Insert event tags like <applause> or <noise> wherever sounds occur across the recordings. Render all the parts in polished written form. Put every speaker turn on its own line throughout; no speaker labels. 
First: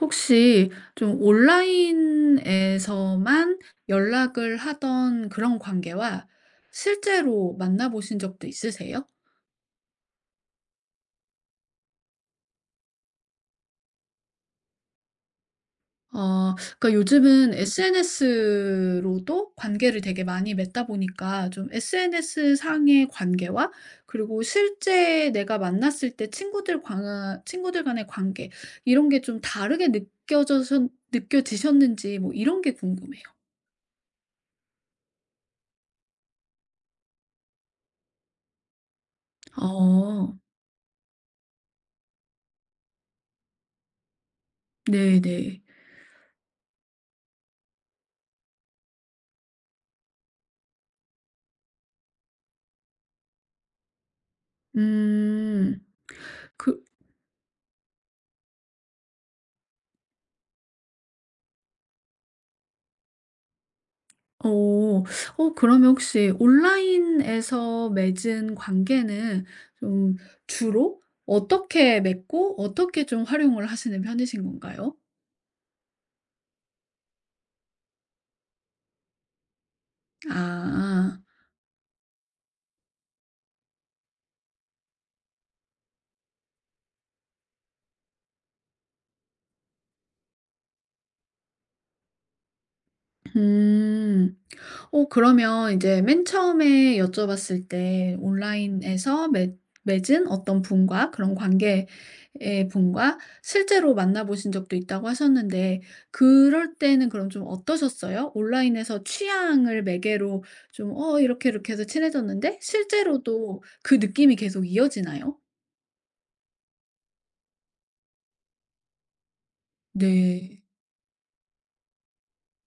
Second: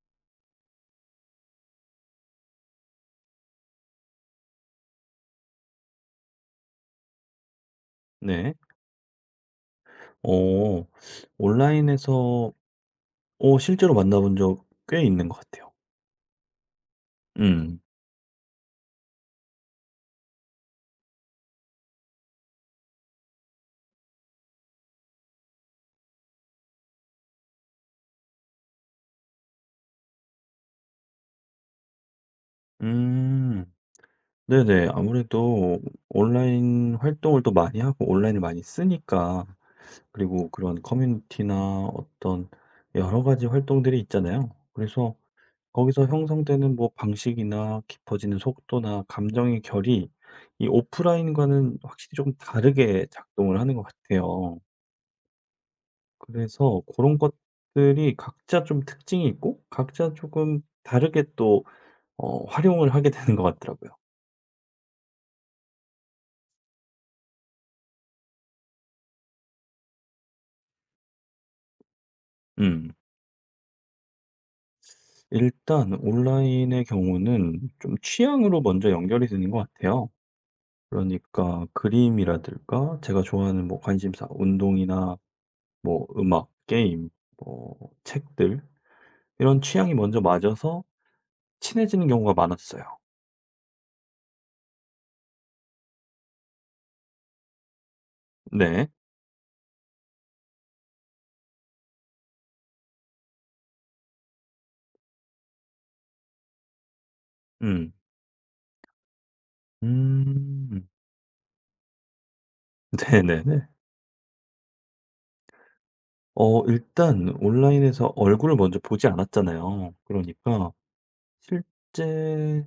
혹시 좀 온라인에서만 연락을 하던 그런 관계와 실제로 만나보신 적도
네.
있으세요?
어. 온라인에서 실제로 만나본 적 꽤 있는 것 같아요.
어, 그러니까 요즘은
음.
SNS로도 관계를 되게 많이 맺다 보니까 좀 SNS 상의 관계와 그리고 실제 내가 만났을 때 친구들 간의 관계 이런 게 좀 다르게 느껴져 느껴지셨는지 뭐 이런 게 궁금해요.
음. 네네. 아무래도 온라인 활동을 또 많이 하고 온라인을 많이 쓰니까
어,
그리고 그런 커뮤니티나 어떤 여러 가지 활동들이 있잖아요. 그래서
네네.
거기서 형성되는 뭐 방식이나 깊어지는 속도나 감정의 결이 이 오프라인과는 확실히 조금 다르게 작동을 하는 것 같아요.
음.
그래서
그.
그런 것들이 각자 좀 특징이 있고 각자 조금 다르게 또 활용을 하게 되는 것 같더라고요.
어. 어, 그러면 혹시 온라인에서 맺은 관계는 좀 주로 어떻게 맺고
음.
어떻게 좀 활용을 하시는 편이신 건가요?
일단 온라인의 경우는 좀 취향으로 먼저 연결이 되는 것 같아요.
아.
그러니까 그림이라든가 제가 좋아하는 뭐 관심사, 운동이나 뭐 음악, 게임, 뭐 책들 이런 취향이 먼저 맞아서 친해지는 경우가 많았어요.
음. 어, 그러면 이제 맨 처음에 여쭤봤을 때
네.
온라인에서 맺 맺은 어떤 분과 그런 관계의 분과 실제로 만나 보신 적도 있다고 하셨는데 그럴 때는 그럼 좀
음.
어떠셨어요? 온라인에서 취향을 매개로
음.
좀 "어, 이렇게 이렇게 해서 친해졌는데."
<laughs>
실제로도
네네네.
그 느낌이 계속 이어지나요?
일단 온라인에서 얼굴을 먼저 보지 않았잖아요.
네.
그러니까 실제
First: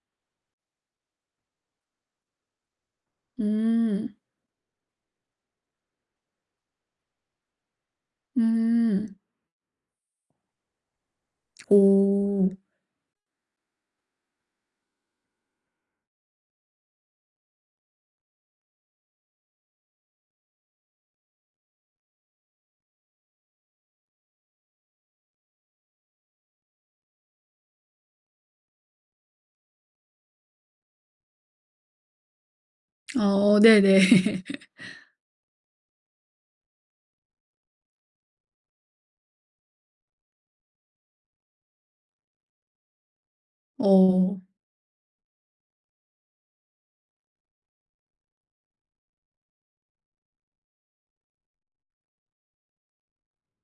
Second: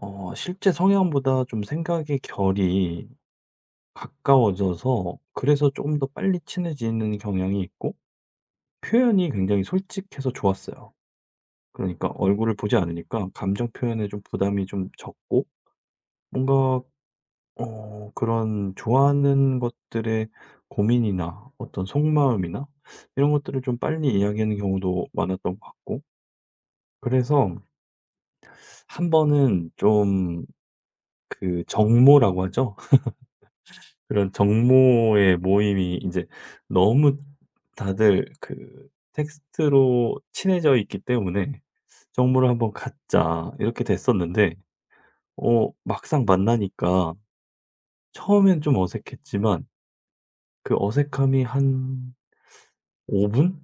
실제 성향보다 좀 생각의 결이
음.
가까워져서 그래서 조금 더 빨리 친해지는 경향이 있고
음.
표현이 굉장히 솔직해서 좋았어요. 그러니까
오.
얼굴을 보지 않으니까 감정 표현에 좀 부담이 좀 적고 뭔가 그런 좋아하는 것들의 고민이나 어떤 속마음이나 이런 것들을 좀 빨리 이야기하는 경우도 많았던 것 같고 그래서 한 번은 좀 그 정모라고 하죠. <laughs>
어, 네네.
그런
<laughs>
정모의 모임이 이제 너무 다들 그 텍스트로 친해져 있기 때문에 "정모를 한번 갖자." 이렇게
어.
됐었는데 막상 만나니까 처음엔 좀 어색했지만 그 어색함이 한 5 분?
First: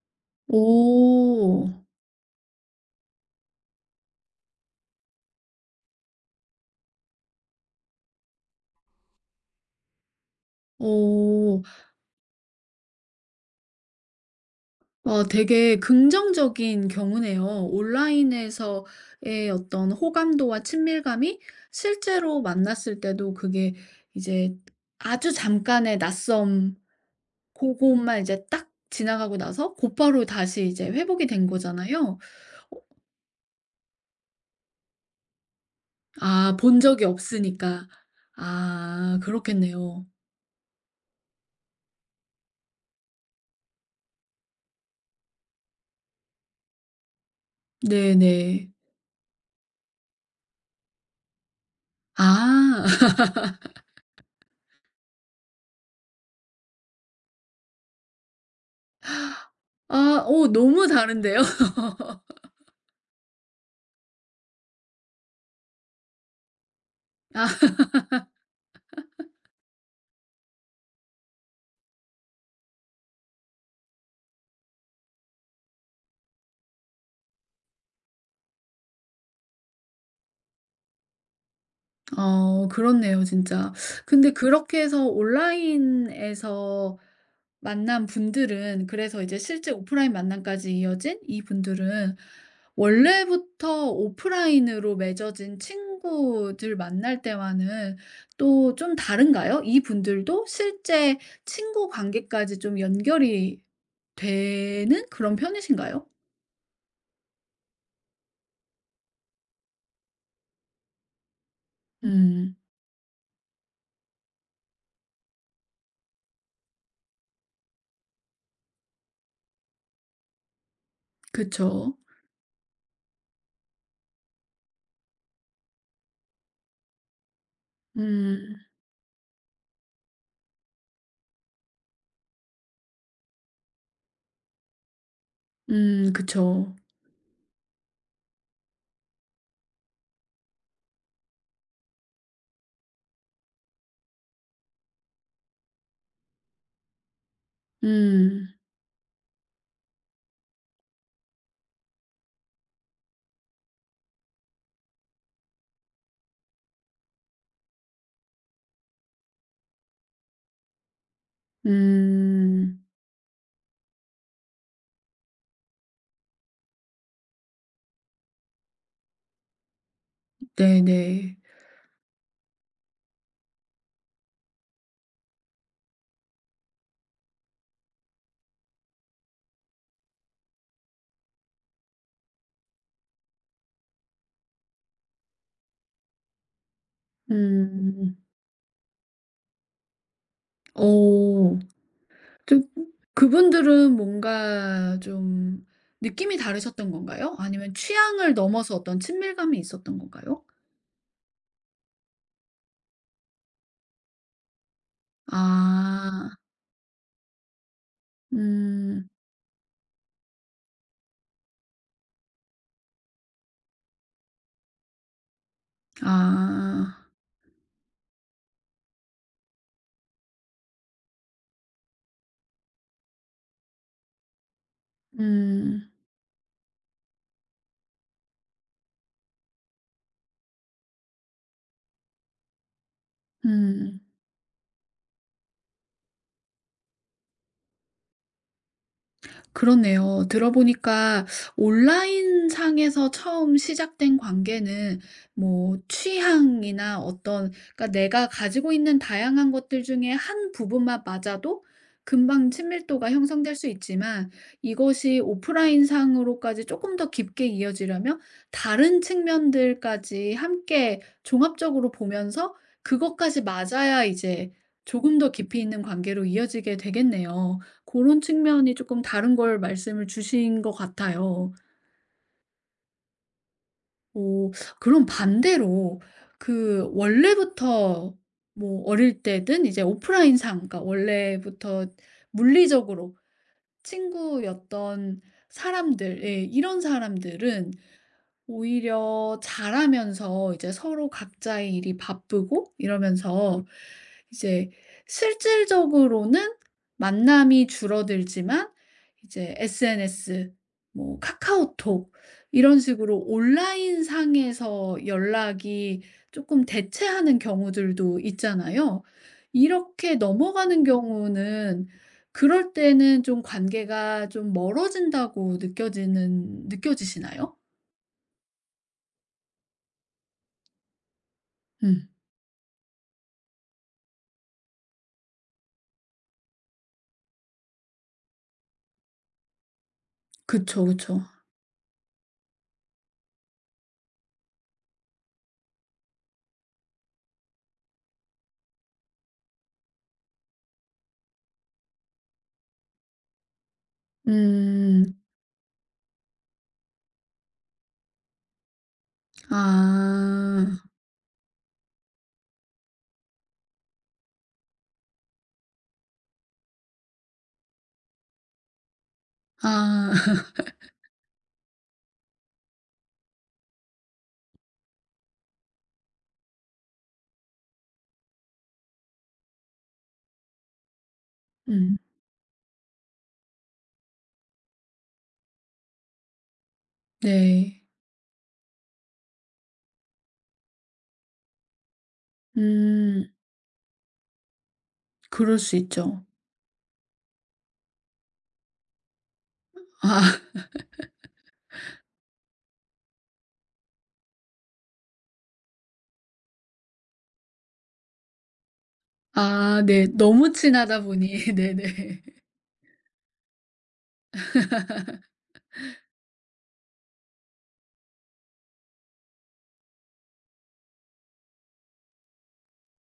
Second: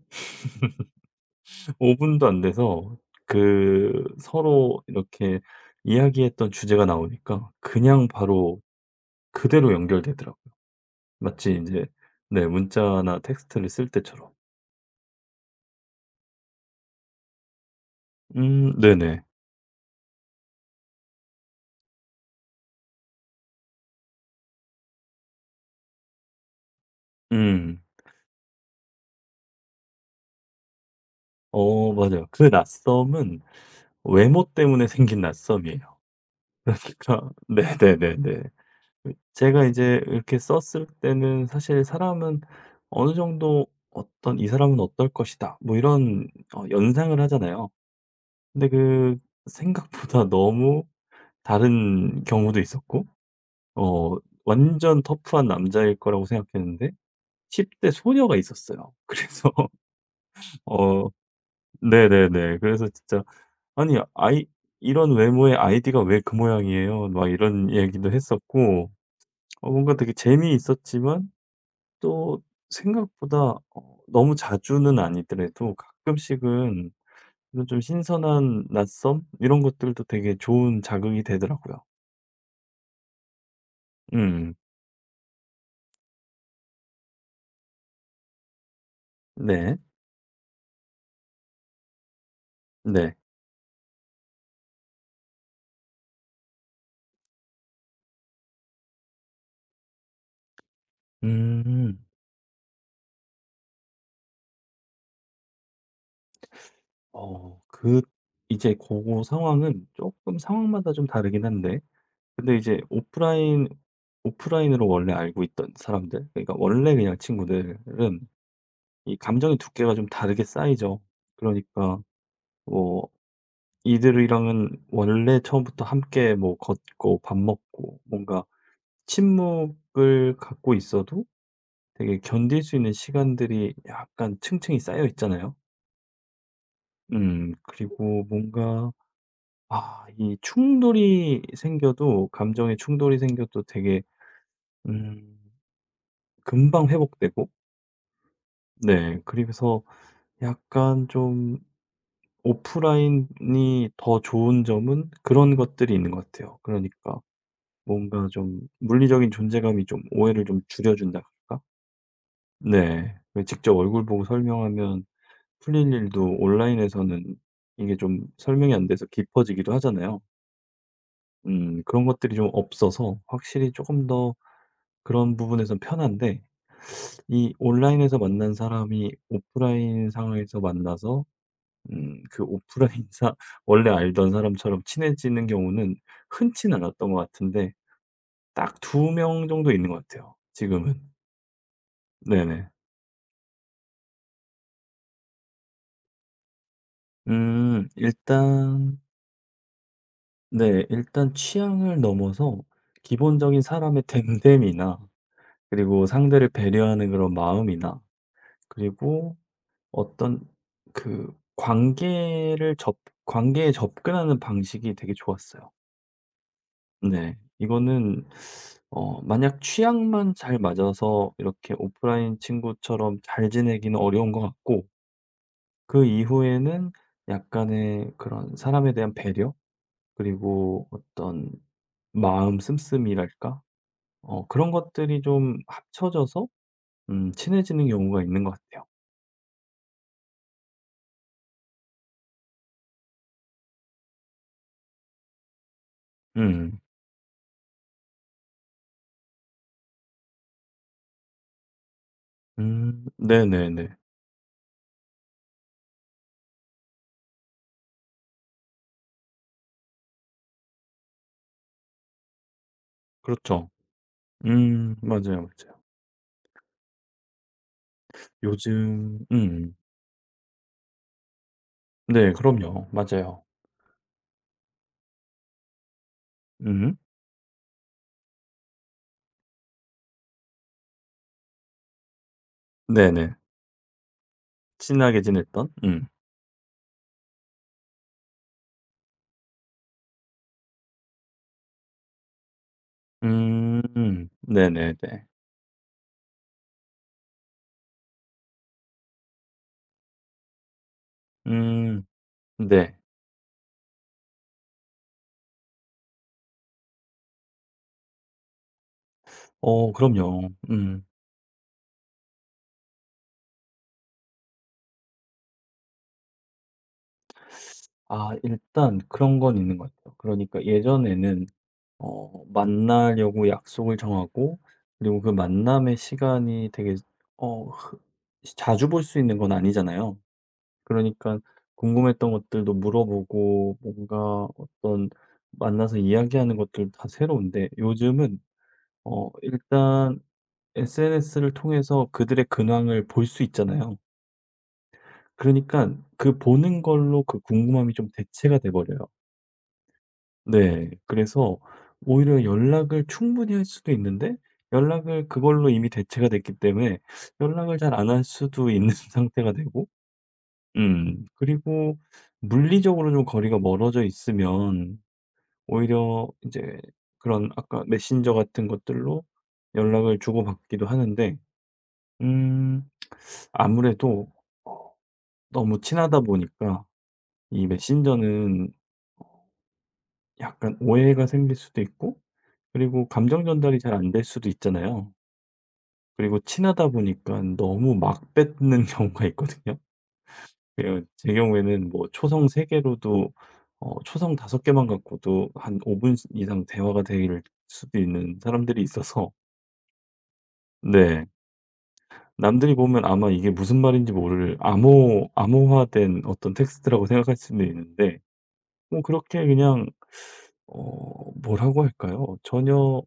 오.
5 분도 안 돼서 그 서로 이렇게 이야기했던 주제가 나오니까 그냥 바로 그대로 연결되더라고요. 마치
오.
인제 네 문자나 텍스트를 쓸 때처럼.
어, 되게 긍정적인 경우네요.
네네.
온라인에서의 어떤 호감도와 친밀감이 실제로 만났을 때도 그게 이제 아주 잠깐의 낯섦,
음.
그것만 이제 딱 지나가고 나서 곧바로 다시 이제 회복이 된
어
거잖아요.
맞아요. 그
어,
낯섦은 외모 때문에 생긴 낯섦이에요.
아, 본 적이
그러니까 <laughs>
없으니까.
네네네네. 그
아,
제가 이제
그렇겠네요.
이렇게 썼을 때는 사실 사람은 어느 정도 어떤 '이 사람은 어떨 것이다.' 뭐 이런 연상을 하잖아요.
네네.
근데 그 생각보다 너무 다른 경우도
아,
있었고
<laughs>
어 완전 터프한 남자일 거라고 생각했는데 10대 소녀가 있었어요. 그래서
아, 오,
<laughs>
너무
어
다른데요? <laughs>
네네네. 그래서 진짜 "아니 아이 이런 외모의 아이디가 왜 그 모양이에요?" 막
아,
이런 얘기도 했었고 뭔가 되게 재미있었지만 또 생각보다 너무 자주는 아니더라도 가끔씩은 이런 좀 신선한 낯섦 이런 것들도 되게 좋은 자극이 되더라고요.
어 그렇네요 진짜. 근데
음.
그렇게 해서 온라인에서 만난 분들은 그래서 이제 실제
네.
오프라인 만남까지 이어진 이분들은
네.
원래부터 오프라인으로 맺어진 친구들 만날 때와는 또 좀 다른가요? 이분들도 실제 친구
음.
관계까지 좀 연결이 되는 그런 편이신가요?
어 그 이제 고거 상황은 쪼끔 상황마다 좀 다르긴 한데 근데
음.
이제 오프라인으로 원래 알고 있던 사람들 그러니까 원래 그냥 친구들은 이 감정의 두께가 좀 다르게 쌓이죠.
그쵸.
그러니까 뭐 이들이랑은 원래 처음부터 함께 뭐 걷고 밥 먹고 뭔가
음.
친목을 갖고 있어도 되게 견딜 수 있는 시간들이 약간 층층이 쌓여 있잖아요.
그쵸.
그리고 뭔가 아 이 충돌이 생겨도 감정의 충돌이 생겨도 되게 음 금방 회복되고
음.
네 그래서 약간 좀 오프라인이 더 좋은 점은 그런 것들이 있는 것 같아요. 그러니까 뭔가 좀 물리적인 존재감이 좀 오해를 좀 줄여준다 할까
음.
네. 왜 직접 얼굴 보고 설명하면 풀릴 일도 온라인에서는 이게 좀 설명이 안 돼서 깊어지기도 하잖아요.
네네.
그런 것들이 좀 없어서 확실히 조금 더 그런 부분에선 편한데 이 온라인에서 만난 사람이 오프라인 상황에서 만나서 그 오프라인 <laughs> 사 원래 알던 사람처럼 친해지는 경우는 흔치는 않았던 것 같은데
음.
딱 두 명 정도 있는 것 같아요 지금은.
어. 좀
네네.
그분들은 뭔가 좀 느낌이 다르셨던 건가요? 아니면 취향을 넘어서
일단
어떤 친밀감이 있었던 건가요?
네 일단 취향을 넘어서 기본적인 사람의 <laughs> 댐댐이나 그리고
아.
상대를 배려하는 그런 마음이나
음.
그리고 어떤 그 관계를 접 관계에 접근하는 방식이 되게 좋았어요.
아.
네. 이거는 만약 취향만 잘 맞아서 이렇게 오프라인 친구처럼 잘 지내기는 어려운 것 같고
음.
그 이후에는 약간의 그런 사람에 대한 배려? 그리고 어떤 마음 씀씀이랄까?
음.
그런 것들이 좀 합쳐져서 친해지는 경우가 있는 것 같아요.
그렇네요. 들어보니까 온라인 상에서 처음 시작된 관계는 뭐
음.
취향이나 어떤 그러니까 내가 가지고 있는 다양한 것들 중에 한 부분만 맞아도 금방 친밀도가 형성될 수
네네네.
있지만 이것이 오프라인 상으로까지 조금 더 깊게 이어지려면 다른 측면들까지 함께 종합적으로 보면서 그것까지
그렇죠.
맞아야 이제 조금 더
맞아요,
깊이 있는
맞아요.
관계로 이어지게 되겠네요. 그런 측면이 조금
요즘
다른 걸 말씀을 주신 것 같아요.
네 그럼요. 맞아요.
어, 그럼 반대로 그
음.
원래부터 뭐 어릴 때든 이제 오프라인상 그러니까 원래부터 물리적으로
네네.
친구였던
친하게 지냈던? 음.
사람들 예 이런 사람들은 오히려 잘하면서 이제 서로 각자의 일이 바쁘고 이러면서
음.
이제
네네네.
실질적으로는 만남이 줄어들지만 이제 SNS, 뭐
음.
카카오톡 이런
네.
식으로 온라인 상에서 연락이 조금 대체하는 경우들도 있잖아요.
어
이렇게
그럼요.
넘어가는
음.
경우는 그럴 때는 좀 관계가 좀 멀어진다고 느껴지는 느껴지시나요?
아 일단 그런 건 있는 것 같아요. 그러니까 예전에는
음.
만나려고 약속을 정하고 그리고 그 만남의 시간이 되게 어 흐 자주 볼 수 있는 건 아니잖아요.
그쵸,
그러니
그쵸.
까 궁금했던 것들도 물어보고 뭔가 어떤 만나서 이야기하는 것들 다 새로운데 요즘은 일단 SNS를 통해서 그들의 근황을 볼 수 있잖아요.
음.
그러니까 그 보는 걸로 그 궁금함이 좀 대체가 돼 버려요.
아.
네. 그래서 오히려 연락을 충분히 할 수도 있는데 연락을 그걸로 이미 대체가 됐기 때문에 연락을 잘 안 할 수도 있는 <laughs> 상태가 되고
아. <laughs>
그리고 물리적으로 좀 거리가 멀어져 있으면 오히려 이제 그런 아까 메신저 같은 것들로 연락을 주고받기도 하는데
음.
음 아무래도 너무 친하다 보니까 이
네.
메신저는 약간 오해가 생길 수도 있고 그리고
음.
감정 전달이 잘 안 될 수도 있잖아요.
그럴 수 있죠.
그리고 친하다 보니까 너무 막 뱉는 <laughs> 경우가 있거든요.
아.
예. 제 경우에는 뭐 초성 세 개로도 초성 다섯 개만 갖고도 한 5분 이상 대화가 될 수도 있는 사람들이 있어서
아 네. 너무 친하다
네.
보니 <laughs> 네네.
남들이 보면 아마 이게 무슨 말인지 모를 암호화된 어떤 텍스트라고 생각할 수도 있는데 뭐 그렇게 그냥 뭐라고 할까요? 전혀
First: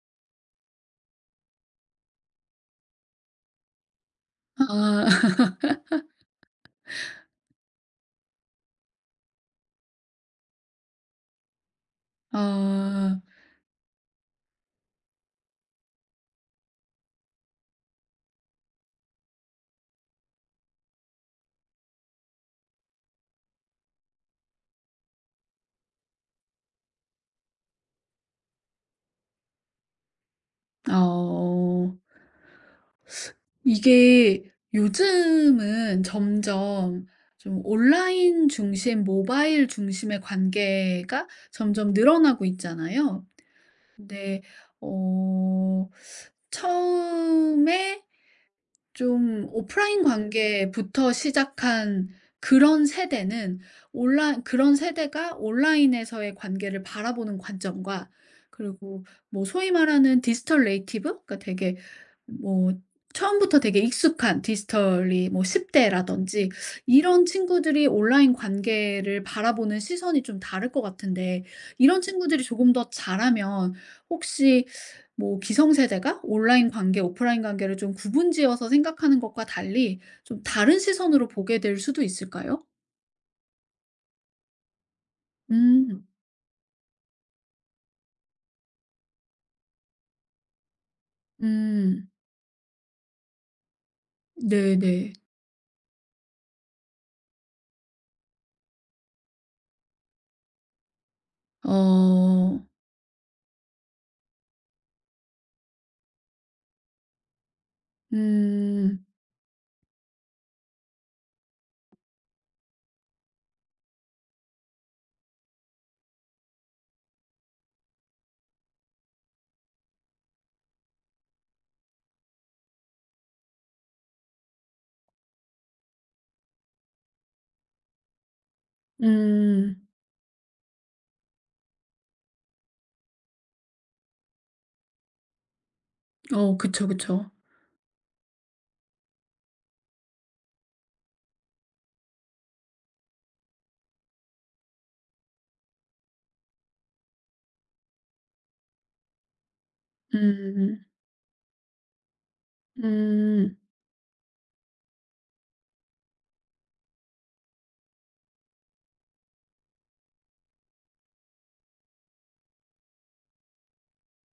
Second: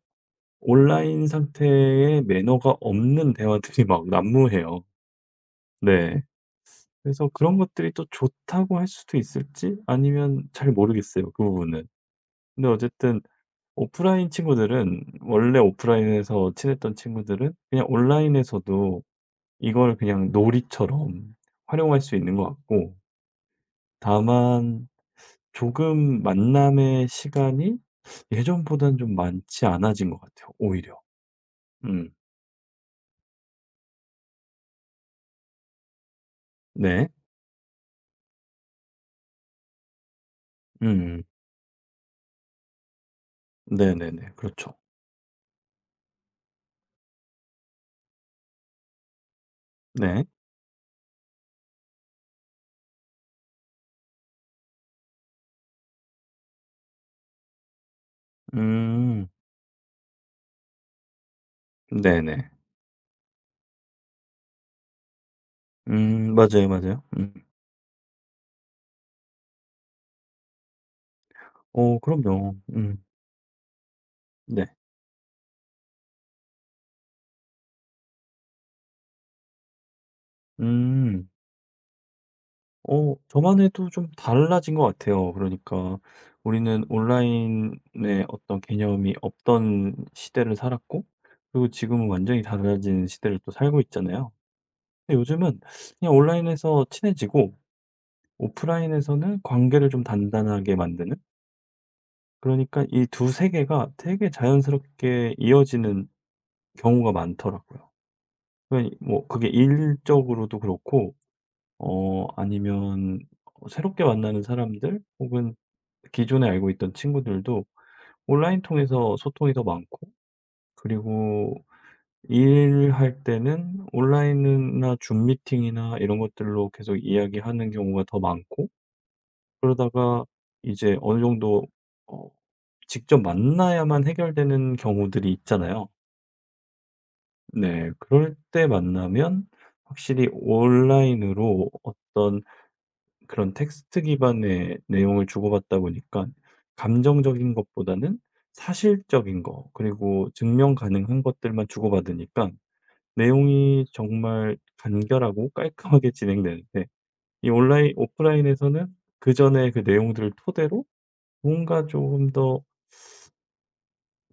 온라인 상태의 매너가 없는 대화들이 <laughs> 막 난무해요.
아. <laughs>
네. 그래서 그런 것들이 또 좋다고 할 수도 있을지 아니면 잘 모르겠어요, 그 부분은. 근데 어쨌든
아.
오프라인에서 친했던 친구들은 그냥 온라인에서도 이걸 그냥 놀이처럼 활용할 수 있는 것 같고 다만 조금 만남의 시간이 예전보단 좀 많지 않아진 것 같아요, 오히려.
어.
음.
이게 요즘은 점점
네.
좀 온라인 중심, 모바일 중심의
음.
관계가 점점 늘어나고 있잖아요.
네네네.
근데
그렇죠.
어 처음에 좀 오프라인
네.
관계부터 시작한 그런 세대는 온라 그런 세대가 온라인에서의 관계를 바라보는 관점과 그리고
음.
뭐 소위 말하는 디지털 네이티브 그러니까 되게
네네.
뭐 처음부터 되게 익숙한 디지털이 뭐 10
음.
대라든지
맞아요, 맞아요.
이런
음.
친구들이 온라인 관계를 바라보는 시선이 좀 다를 것 같은데
어
이런 친구들이
그럼요.
조금 더
음.
자라면 혹시
네.
뭐 기성세대가 온라인 관계, 오프라인 관계를 좀 구분지어서 생각하는 것과 달리 좀 다른 시선으로
음.
보게 될 수도 있을까요?
저만 해도 좀 달라진 것 같아요. 그러니까
음.
우리는 온라인의 어떤 개념이 없던 시대를 살았고 그리고 지금은
음.
완전히 달라진 시대를 또 살고 있잖아요.
네네.
근데 요즘은 그냥 온라인에서 친해지고 오프라인에서는 관계를 좀 단단하게 만드는
어.
그러니까 이 두 세계가 되게 자연스럽게 이어지는 경우가 많더라고요. 그러니
음.
뭐 그게 일적으로도 그렇고 아니면 새롭게 만나는 사람들 혹은 기존에 알고 있던 친구들도 온라인 통해서 소통이 더 많고 그리고 일할 때는 온라인이나 줌 미팅이나 이런 것들로 계속 이야기하는 경우가 더 많고
음.
그러다가 이제 어느 정도 어 직접 만나야만 해결되는 경우들이 있잖아요.
어 그쵸, 그쵸.
네. 그럴 때 만나면 확실히 온라인으로 어떤 그런 텍스트 기반의 내용을 주고받다 보니까 감정적인 것보다는 사실적인 거 그리고 증명
음.
가능한 것들만 주고받으니까
음.
내용이 정말 간결하고 깔끔하게 진행되는데 이 온라인 오프라인에서는 그전에 그 내용들을 토대로 뭔가 조금 더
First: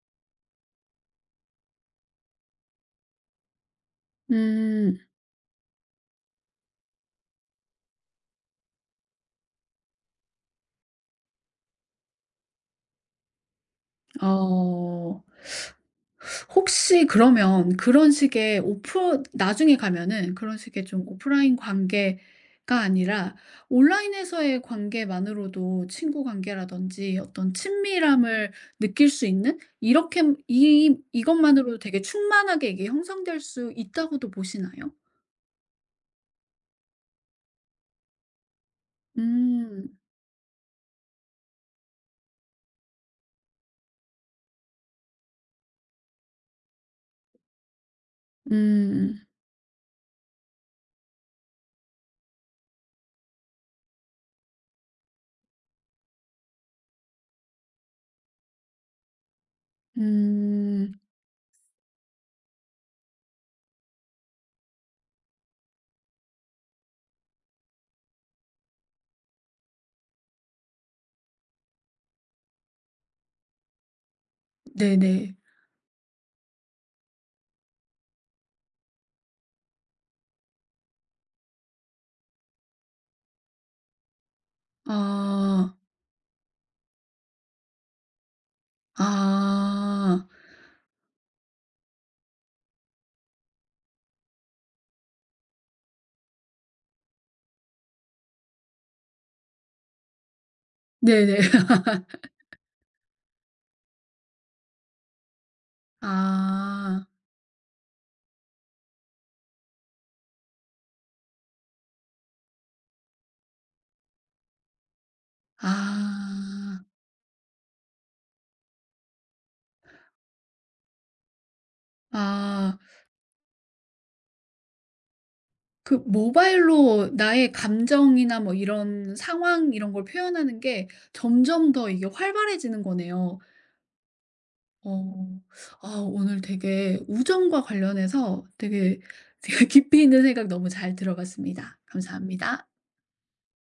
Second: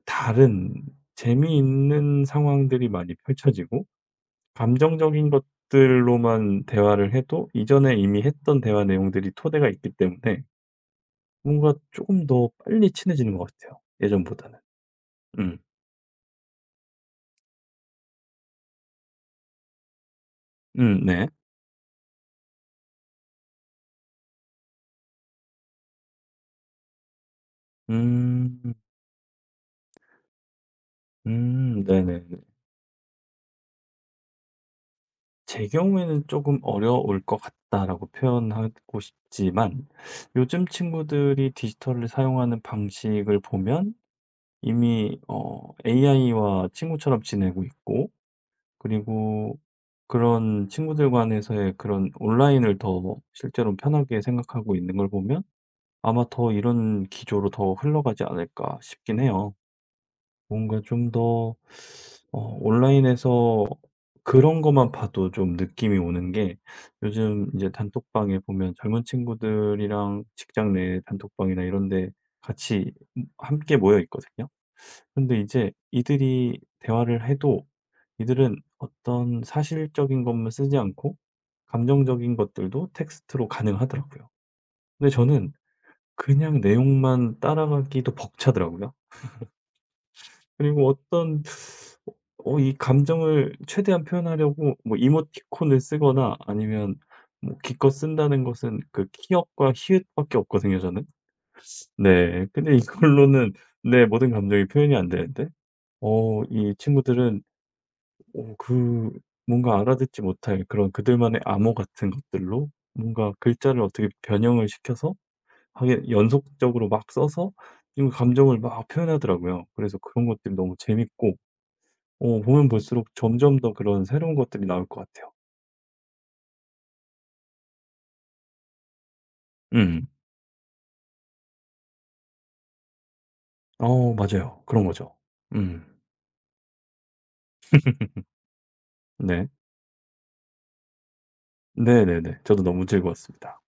다른 재미있는 상황들이 많이 펼쳐지고
음.
감정적인 것들로만 대화를 해도 이전에 이미 했던 대화 내용들이 토대가 있기 때문에 뭔가 조금 더 빨리 친해지는 것 같아요 예전보다는.
어.
음.
혹시 그러면 그런 식의 오프 나중에 가면은 그런 식의 좀
네.
오프라인 관계가 아니라 온라인에서의 관계만으로도 친구 관계라든지 어떤 친밀함을
음.
느낄 수 있는 이렇게 이 이것만으로도 되게
네네
충만하게 이게 형성될 수 있다고도 보시나요?
제 경우에는 조금 "어려울 것 같다."라고 표현하고 싶지만
음.
요즘 친구들이 디지털을 사용하는 방식을 보면 이미 AI와 친구처럼 지내고 있고
음.
그리고 그런 친구들 간에서의 그런 온라인을 더 실제로는 편하게 생각하고 있는 걸 보면 아마 더 이런 기조로 더 흘러가지 않을까 싶긴 해요. 뭔가
음.
좀 더 온라인에서 그런 것만 봐도 좀 느낌이 오는 게 요즘 이제 단톡방에 보면 젊은 친구들이랑 직장 내 단톡방이나 이런 데 같이 함께 모여 있거든요.
네네.
근데 이제 이들이 대화를 해도 이들은 어떤 사실적인 것만 쓰지 않고 감정적인 것들도 텍스트로 가능하더라고요. 근데 저는
아.
그냥 내용만 따라가기도 벅차더라고요.
아.
그리고 어떤 이 감정을 최대한 표현하려고 뭐 이모티콘을 쓰거나 아니면 뭐 기껏 쓴다는 것은 그 키읔과 히읗밖에 없거든요, 저는.
네네. <laughs>
네. 근데 이걸로는 내 모든 감정이 표현이 안 되는데 이
아.
친구들은 어 그 뭔가 알아듣지 못할 그런 그들만의 암호 같은 것들로 뭔가 글자를 어떻게 변형을 시켜서 하게
아.
연속적으로 막 써서 지금 감정을 막 표현하더라고요. 그래서 그런 것들이 너무 재밌고 보면
아.
볼수록 점점 더 그런 새로운 것들이 나올 것 같아요.
그 모바일로 나의 감정이나 뭐 이런 상황 이런 걸
음.
표현하는 게 점점 더 이게 활발해지는 거네요.
어 맞아요. 그런 거죠.
어.
음.
아 오늘 되게 우정과 관련해서 되게, <laughs>
네.
되게 깊이 있는 생각 너무 잘 들어봤습니다.
네네네. 저도
감사합니다.
너무 즐거웠습니다.